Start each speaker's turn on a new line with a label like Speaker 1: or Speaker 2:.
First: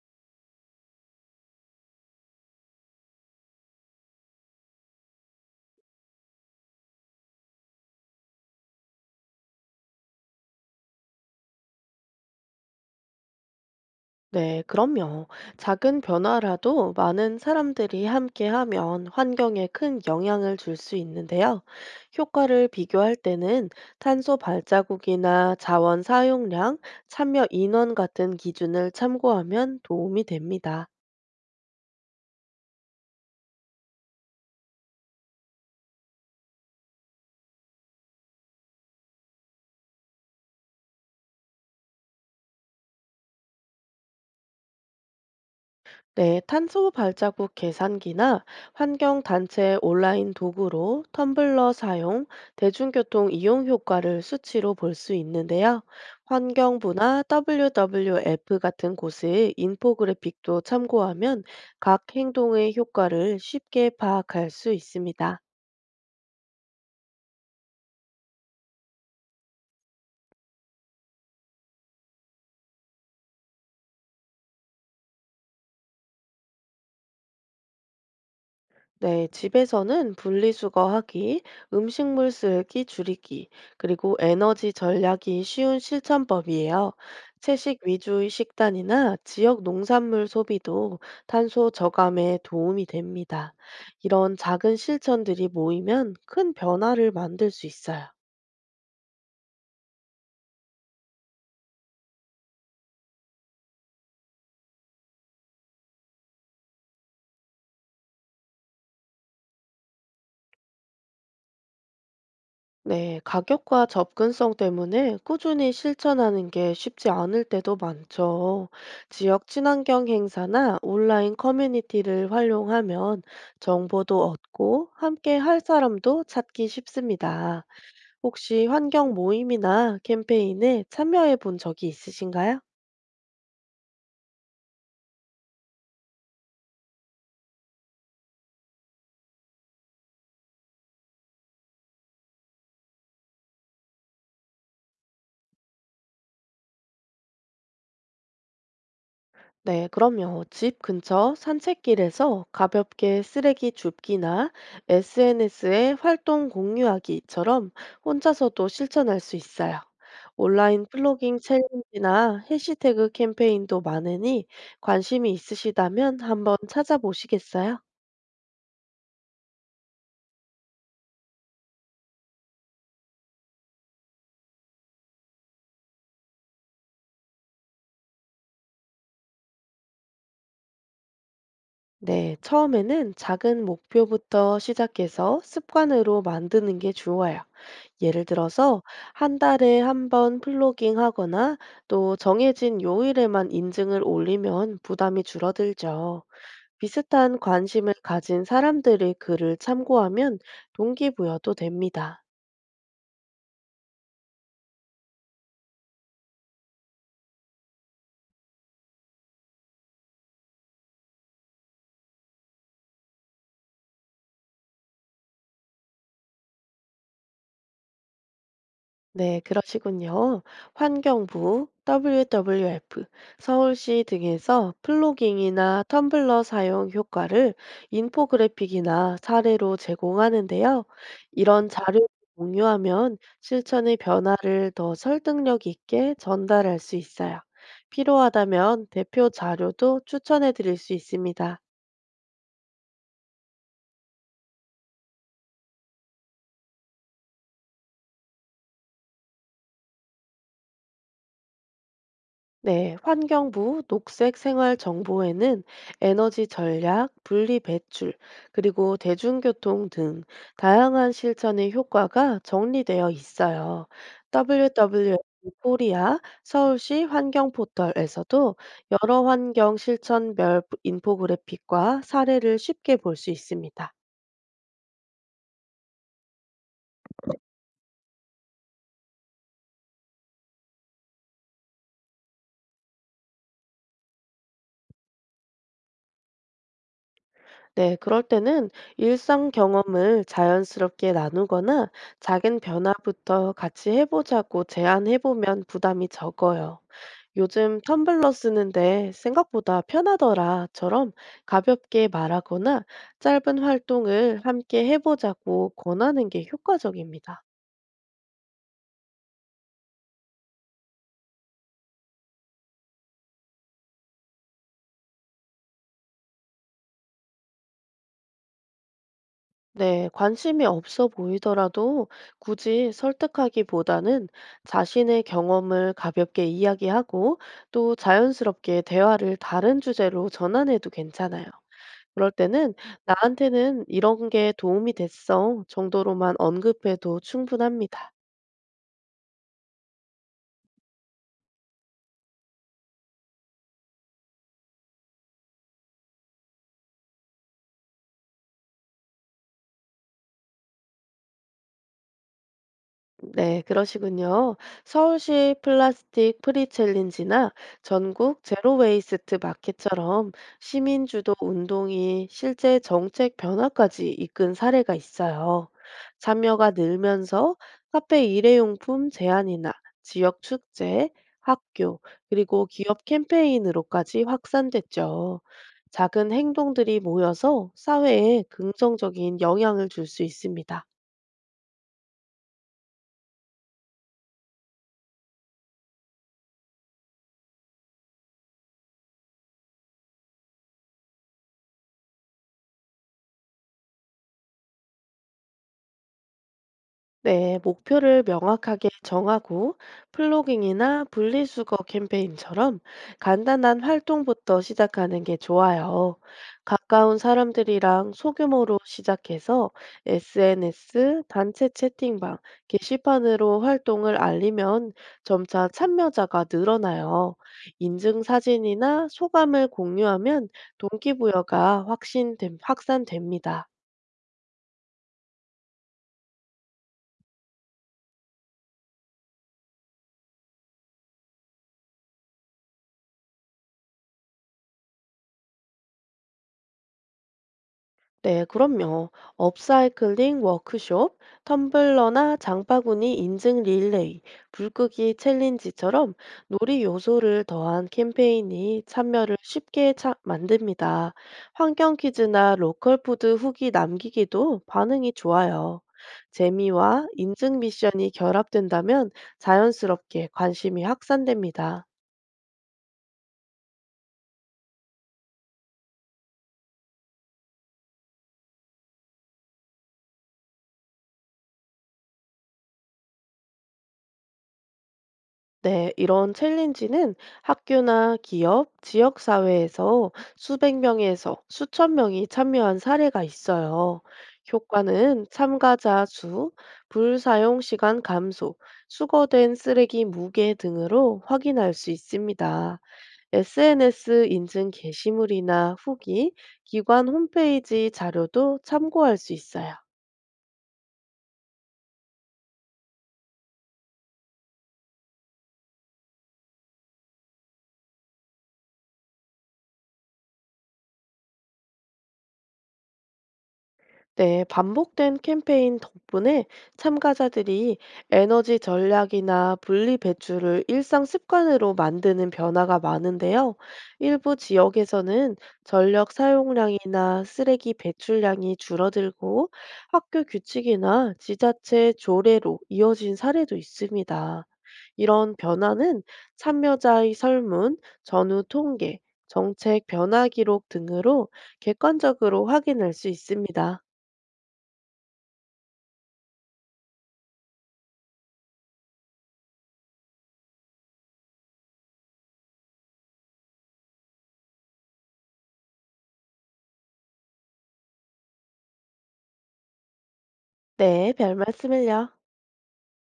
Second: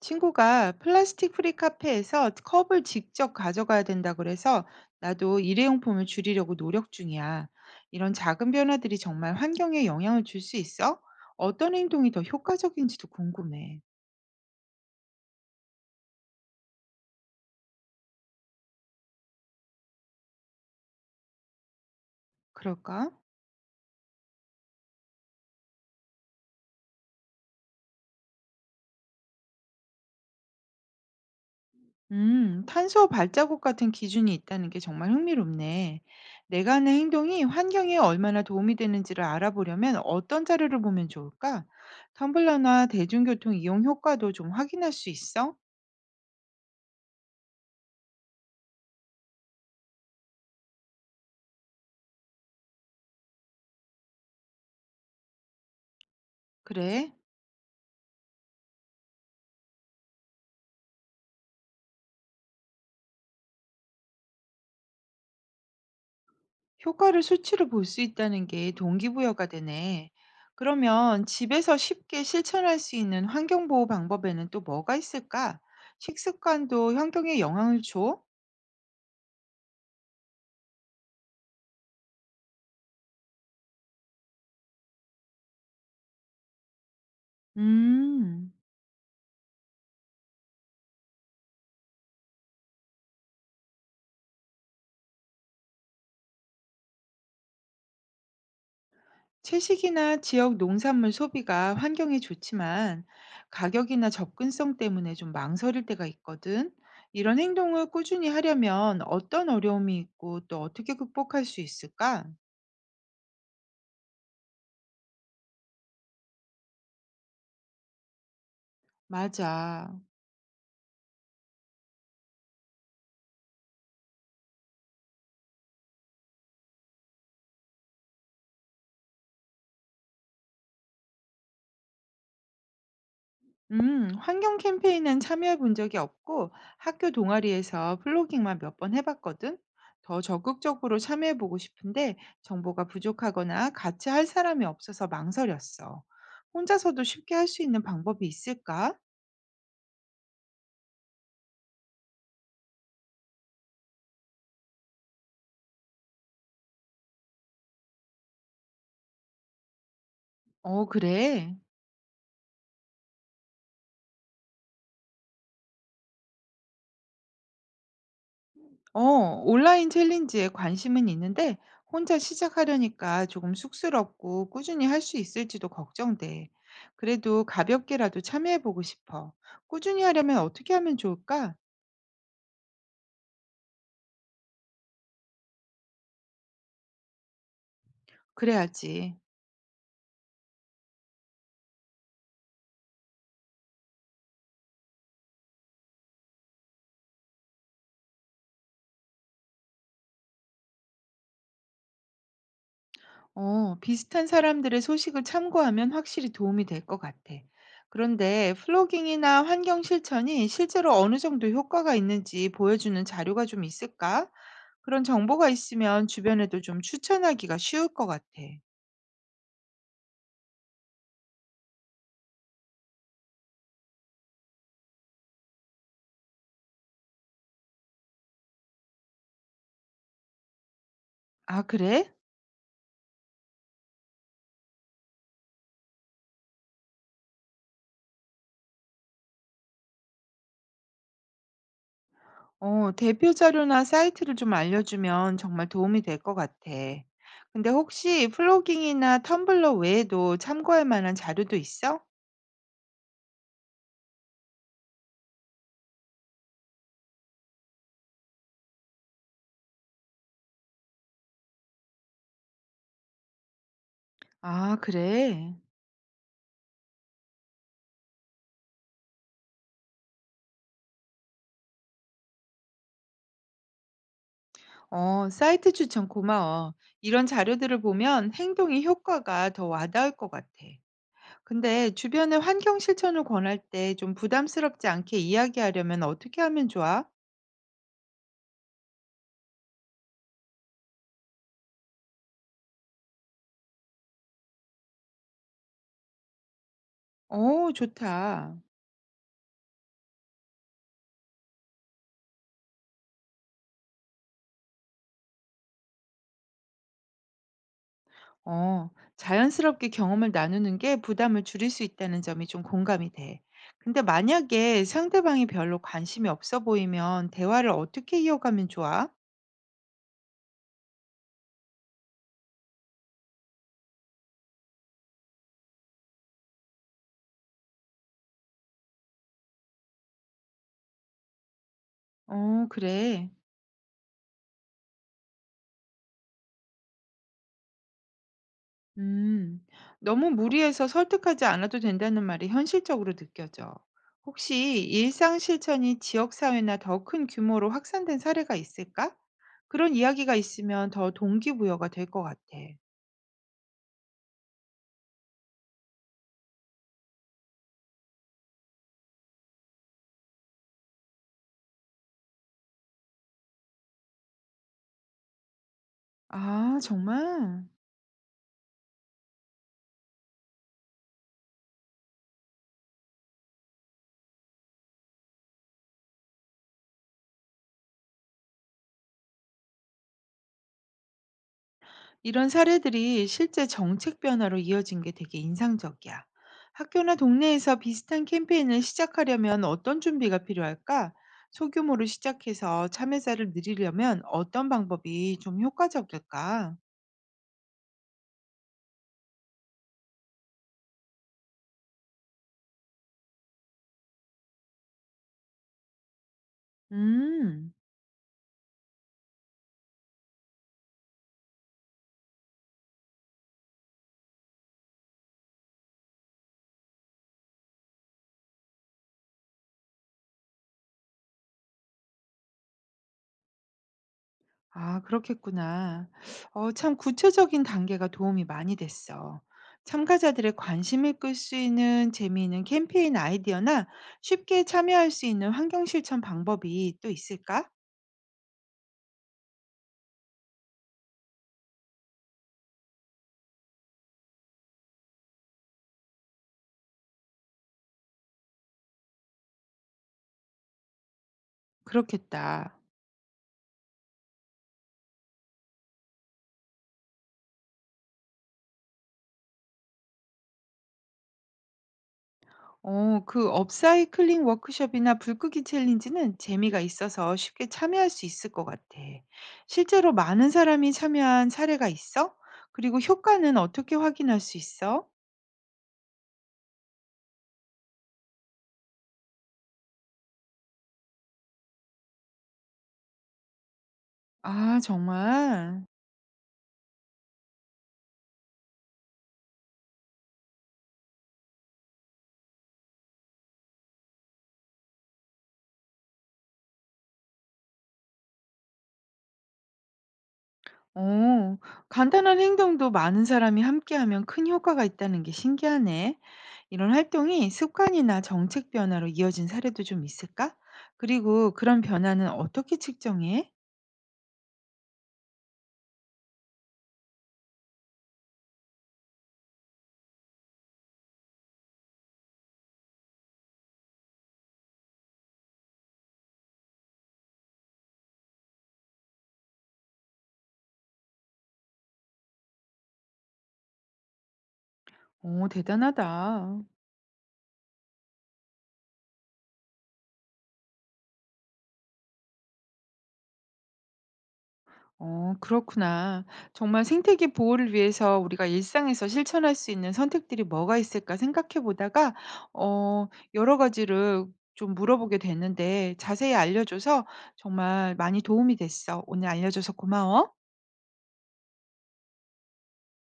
Speaker 1: 친구가 플라스틱 프리 카페에서 컵을 직접 가져가야 된다 그래서 나도 일회용품을 줄이려고 노력 중이야. 이런 작은 변화들이 정말 환경에 영향을 줄 수 있어? 어떤 행동이 더 효과적인지도 궁금해.
Speaker 2: 네, 그럼요. 작은 변화라도 많은 사람들이 함께하면 환경에 큰 영향을 줄 수 있는데요. 효과를
Speaker 1: 그럴까?
Speaker 2: 비교할 때는 탄소 발자국이나 자원 사용량, 참여 인원 같은 기준을 참고하면 도움이 됩니다.
Speaker 1: 탄소 발자국 같은 기준이 있다는 게 정말 흥미롭네. 내가 하는 행동이 환경에 얼마나 도움이 되는지를 알아보려면 어떤 자료를 보면 좋을까? 텀블러나 대중교통 이용 효과도 좀 확인할 수 있어?
Speaker 2: 네, 탄소 발자국 계산기나 환경 단체 온라인 도구로 텀블러 사용, 대중교통 이용 효과를 수치로 볼 수 있는데요.
Speaker 1: 그래.
Speaker 2: 환경부나 WWF 같은 곳의 인포그래픽도 참고하면 각 행동의 효과를 쉽게 파악할 수 있습니다.
Speaker 1: 효과를 수치로 볼 수 있다는 게 동기부여가 되네. 그러면 집에서 쉽게 실천할 수 있는 환경보호 방법에는 또 뭐가 있을까? 식습관도 환경에 영향을 줘?
Speaker 2: 네, 집에서는 분리수거하기, 음식물 쓰레기 줄이기, 그리고 에너지 절약이 쉬운 실천법이에요. 채식 위주의
Speaker 1: 음,
Speaker 2: 식단이나 지역 농산물 소비도 탄소 저감에 도움이 됩니다. 이런 작은 실천들이 모이면 큰 변화를 만들 수 있어요.
Speaker 1: 채식이나 지역 농산물 소비가 환경에 좋지만 가격이나 접근성 때문에 좀 망설일 때가 있거든. 이런 행동을 꾸준히 하려면 어떤 어려움이 있고 또 어떻게 극복할 수 있을까?
Speaker 2: 네, 가격과 접근성 때문에 꾸준히 실천하는 게 쉽지 않을 때도 많죠. 지역
Speaker 1: 맞아.
Speaker 2: 친환경 행사나 온라인 커뮤니티를 활용하면 정보도 얻고 함께 할 사람도 찾기 쉽습니다. 혹시 환경 모임이나 캠페인에 참여해 본 적이 있으신가요?
Speaker 1: 환경 캠페인은 참여해 본 적이 없고 학교 동아리에서 플로깅만 몇 번 해봤거든. 더 적극적으로 참여해 보고 싶은데 정보가 부족하거나 같이 할 사람이 없어서 망설였어. 혼자서도 쉽게 할 수 있는 방법이 있을까?
Speaker 2: 네, 그럼요. 집 근처 산책길에서 가볍게 쓰레기 줍기나 SNS에 활동 공유하기처럼 혼자서도 실천할 수 있어요.
Speaker 1: 어,
Speaker 2: 온라인 플로깅
Speaker 1: 그래.
Speaker 2: 챌린지나 해시태그 캠페인도 많으니 관심이 있으시다면 한번 찾아보시겠어요?
Speaker 1: 어, 온라인 챌린지에 관심은 있는데 혼자 시작하려니까 조금 쑥스럽고 꾸준히 할 수 있을지도 걱정돼. 그래도 가볍게라도 참여해 보고 싶어. 꾸준히 하려면 어떻게 하면 좋을까?
Speaker 2: 네, 처음에는 작은 목표부터 시작해서 습관으로 만드는 게 좋아요. 예를 들어서
Speaker 1: 그래야지.
Speaker 2: 한 달에 한 번 플로깅 하거나 또 정해진 요일에만 인증을 올리면 부담이 줄어들죠. 비슷한 관심을 가진 사람들의 글을 참고하면 동기부여도 됩니다.
Speaker 1: 비슷한 사람들의 소식을 참고하면 확실히 도움이 될 것 같아. 그런데 플로깅이나 환경 실천이 실제로 어느 정도 효과가 있는지 보여주는 자료가 좀 있을까? 그런 정보가 있으면 주변에도 좀 추천하기가 쉬울 것 같아.
Speaker 2: 네, 그러시군요. 환경부, WWF, 서울시 등에서 플로깅이나 텀블러 사용 효과를 인포그래픽이나 사례로 제공하는데요.
Speaker 1: 아,
Speaker 2: 이런
Speaker 1: 그래?
Speaker 2: 자료를 공유하면 실천의 변화를 더 설득력 있게 전달할 수 있어요. 필요하다면 대표 자료도 추천해 드릴 수 있습니다.
Speaker 1: 대표 자료나 사이트를 좀 알려주면 정말 도움이 될 것 같아. 근데 혹시 플로깅이나 텀블러 외에도 참고할 만한 자료도 있어?
Speaker 2: 네, 환경부 녹색생활정보에는 에너지 절약, 분리 배출, 그리고 대중교통 등 다양한 실천의 효과가 정리되어 있어요.
Speaker 1: 아,
Speaker 2: WWF
Speaker 1: 그래.
Speaker 2: 코리아 서울시 환경 포털에서도 여러 환경 실천별 인포그래픽과 사례를 쉽게 볼 수 있습니다.
Speaker 1: 사이트 추천 고마워. 이런 자료들을 보면 행동의 효과가 더 와닿을 것 같아. 근데 주변에 환경 실천을 권할 때 좀 부담스럽지 않게 이야기하려면 어떻게 하면 좋아?
Speaker 2: 네, 그럴 때는 일상 경험을 자연스럽게 나누거나 작은 변화부터 같이 해보자고 제안해보면 부담이 적어요.
Speaker 1: 어,
Speaker 2: 요즘 텀블러
Speaker 1: 좋다.
Speaker 2: 쓰는데 생각보다 편하더라처럼 가볍게 말하거나 짧은 활동을 함께 해보자고 권하는 게 효과적입니다.
Speaker 1: 어, 자연스럽게 경험을 나누는 게 부담을 줄일 수 있다는 점이 좀 공감이 돼. 근데 만약에 상대방이 별로 관심이 없어 보이면 대화를 어떻게 이어가면 좋아?
Speaker 2: 네, 관심이 없어 보이더라도 굳이 설득하기보다는 자신의 경험을 가볍게 이야기하고 또 자연스럽게 대화를 다른 주제로 전환해도 괜찮아요. 그럴
Speaker 1: 어,
Speaker 2: 때는
Speaker 1: 그래.
Speaker 2: 나한테는 이런 게 도움이 됐어 정도로만 언급해도 충분합니다.
Speaker 1: 음, 너무 무리해서 설득하지 않아도 된다는 말이 현실적으로 느껴져. 혹시 일상 실천이 지역사회나 더 큰 규모로 확산된 사례가 있을까? 그런 이야기가 있으면 더 동기부여가 될 것 같아.
Speaker 2: 네, 그러시군요. 서울시 플라스틱 프리 챌린지나 전국 제로 웨이스트 마켓처럼 시민 주도 운동이 실제 정책 변화까지 이끈 사례가 있어요. 참여가
Speaker 1: 아,
Speaker 2: 늘면서
Speaker 1: 정말?
Speaker 2: 카페 일회용품 제한이나 지역 축제, 학교, 그리고 기업 캠페인으로까지 확산됐죠. 작은 행동들이 모여서 사회에 긍정적인 영향을 줄 수 있습니다.
Speaker 1: 이런 사례들이 실제 정책 변화로 이어진 게 되게 인상적이야. 학교나 동네에서 비슷한 캠페인을 시작하려면 어떤 준비가 필요할까? 소규모로 시작해서 참여자를 늘리려면 어떤 방법이 좀 효과적일까?
Speaker 2: 네, 목표를 명확하게 정하고 플로깅이나 분리수거 캠페인처럼 간단한 활동부터 시작하는 게 좋아요. 가까운
Speaker 1: 음,
Speaker 2: 사람들이랑 소규모로 시작해서 SNS, 단체 채팅방, 게시판으로 활동을 알리면 점차 참여자가 늘어나요. 인증 사진이나 소감을 공유하면 동기부여가 확신, 확산됩니다.
Speaker 1: 아, 그렇겠구나. 참 구체적인 단계가 도움이 많이 됐어. 참가자들의 관심을 끌 수 있는 재미있는 캠페인 아이디어나 쉽게 참여할 수 있는 환경 실천 방법이 또 있을까?
Speaker 2: 네, 그럼요. 업사이클링 워크숍, 텀블러나 장바구니 인증 릴레이, 불끄기 챌린지처럼 놀이 요소를 더한 캠페인이 참여를 만듭니다. 환경 퀴즈나
Speaker 1: 그렇겠다.
Speaker 2: 로컬 푸드 후기 남기기도 반응이 좋아요. 재미와 인증 미션이 결합된다면 자연스럽게 관심이 확산됩니다.
Speaker 1: 어, 그 업사이클링 워크숍이나 불끄기 챌린지는 재미가 있어서 쉽게 참여할 수 있을 것 같아. 실제로 많은 사람이 참여한 사례가 있어? 그리고 효과는 어떻게 확인할 수 있어?
Speaker 2: 네, 이런 챌린지는 학교나 기업, 지역사회에서 수백 명에서 수천 명이 참여한 사례가 있어요.
Speaker 1: 아,
Speaker 2: 효과는
Speaker 1: 정말?
Speaker 2: 참가자 수, 불사용 시간 감소, 수거된 쓰레기 무게 등으로 확인할 수 있습니다. SNS 인증 게시물이나 후기, 기관 홈페이지 자료도 참고할 수 있어요.
Speaker 1: 어, 간단한 행동도 많은 사람이 함께하면 큰 효과가 있다는 게 신기하네. 이런 활동이 습관이나 정책 변화로 이어진 사례도 좀 있을까? 그리고 그런 변화는 어떻게 측정해?
Speaker 2: 네, 반복된 캠페인 덕분에 참가자들이 에너지 전략이나 분리 배출을 일상 습관으로 만드는 변화가 많은데요. 일부 지역에서는 전력 사용량이나 쓰레기 배출량이 줄어들고 학교 규칙이나 지자체 조례로 이어진 사례도 있습니다. 이런
Speaker 1: 오,
Speaker 2: 변화는
Speaker 1: 대단하다.
Speaker 2: 참여자의 설문, 전후 통계, 정책 변화 기록 등으로 객관적으로 확인할 수 있습니다.
Speaker 1: 어, 그렇구나. 정말 생태계 보호를 위해서 우리가 일상에서 실천할 수 있는 선택들이 뭐가 있을까 생각해 보다가, 어, 여러 가지를 좀 물어보게 됐는데 자세히 알려줘서 정말 많이 도움이 됐어. 오늘 알려줘서 고마워.
Speaker 2: 네, 별 말씀을요.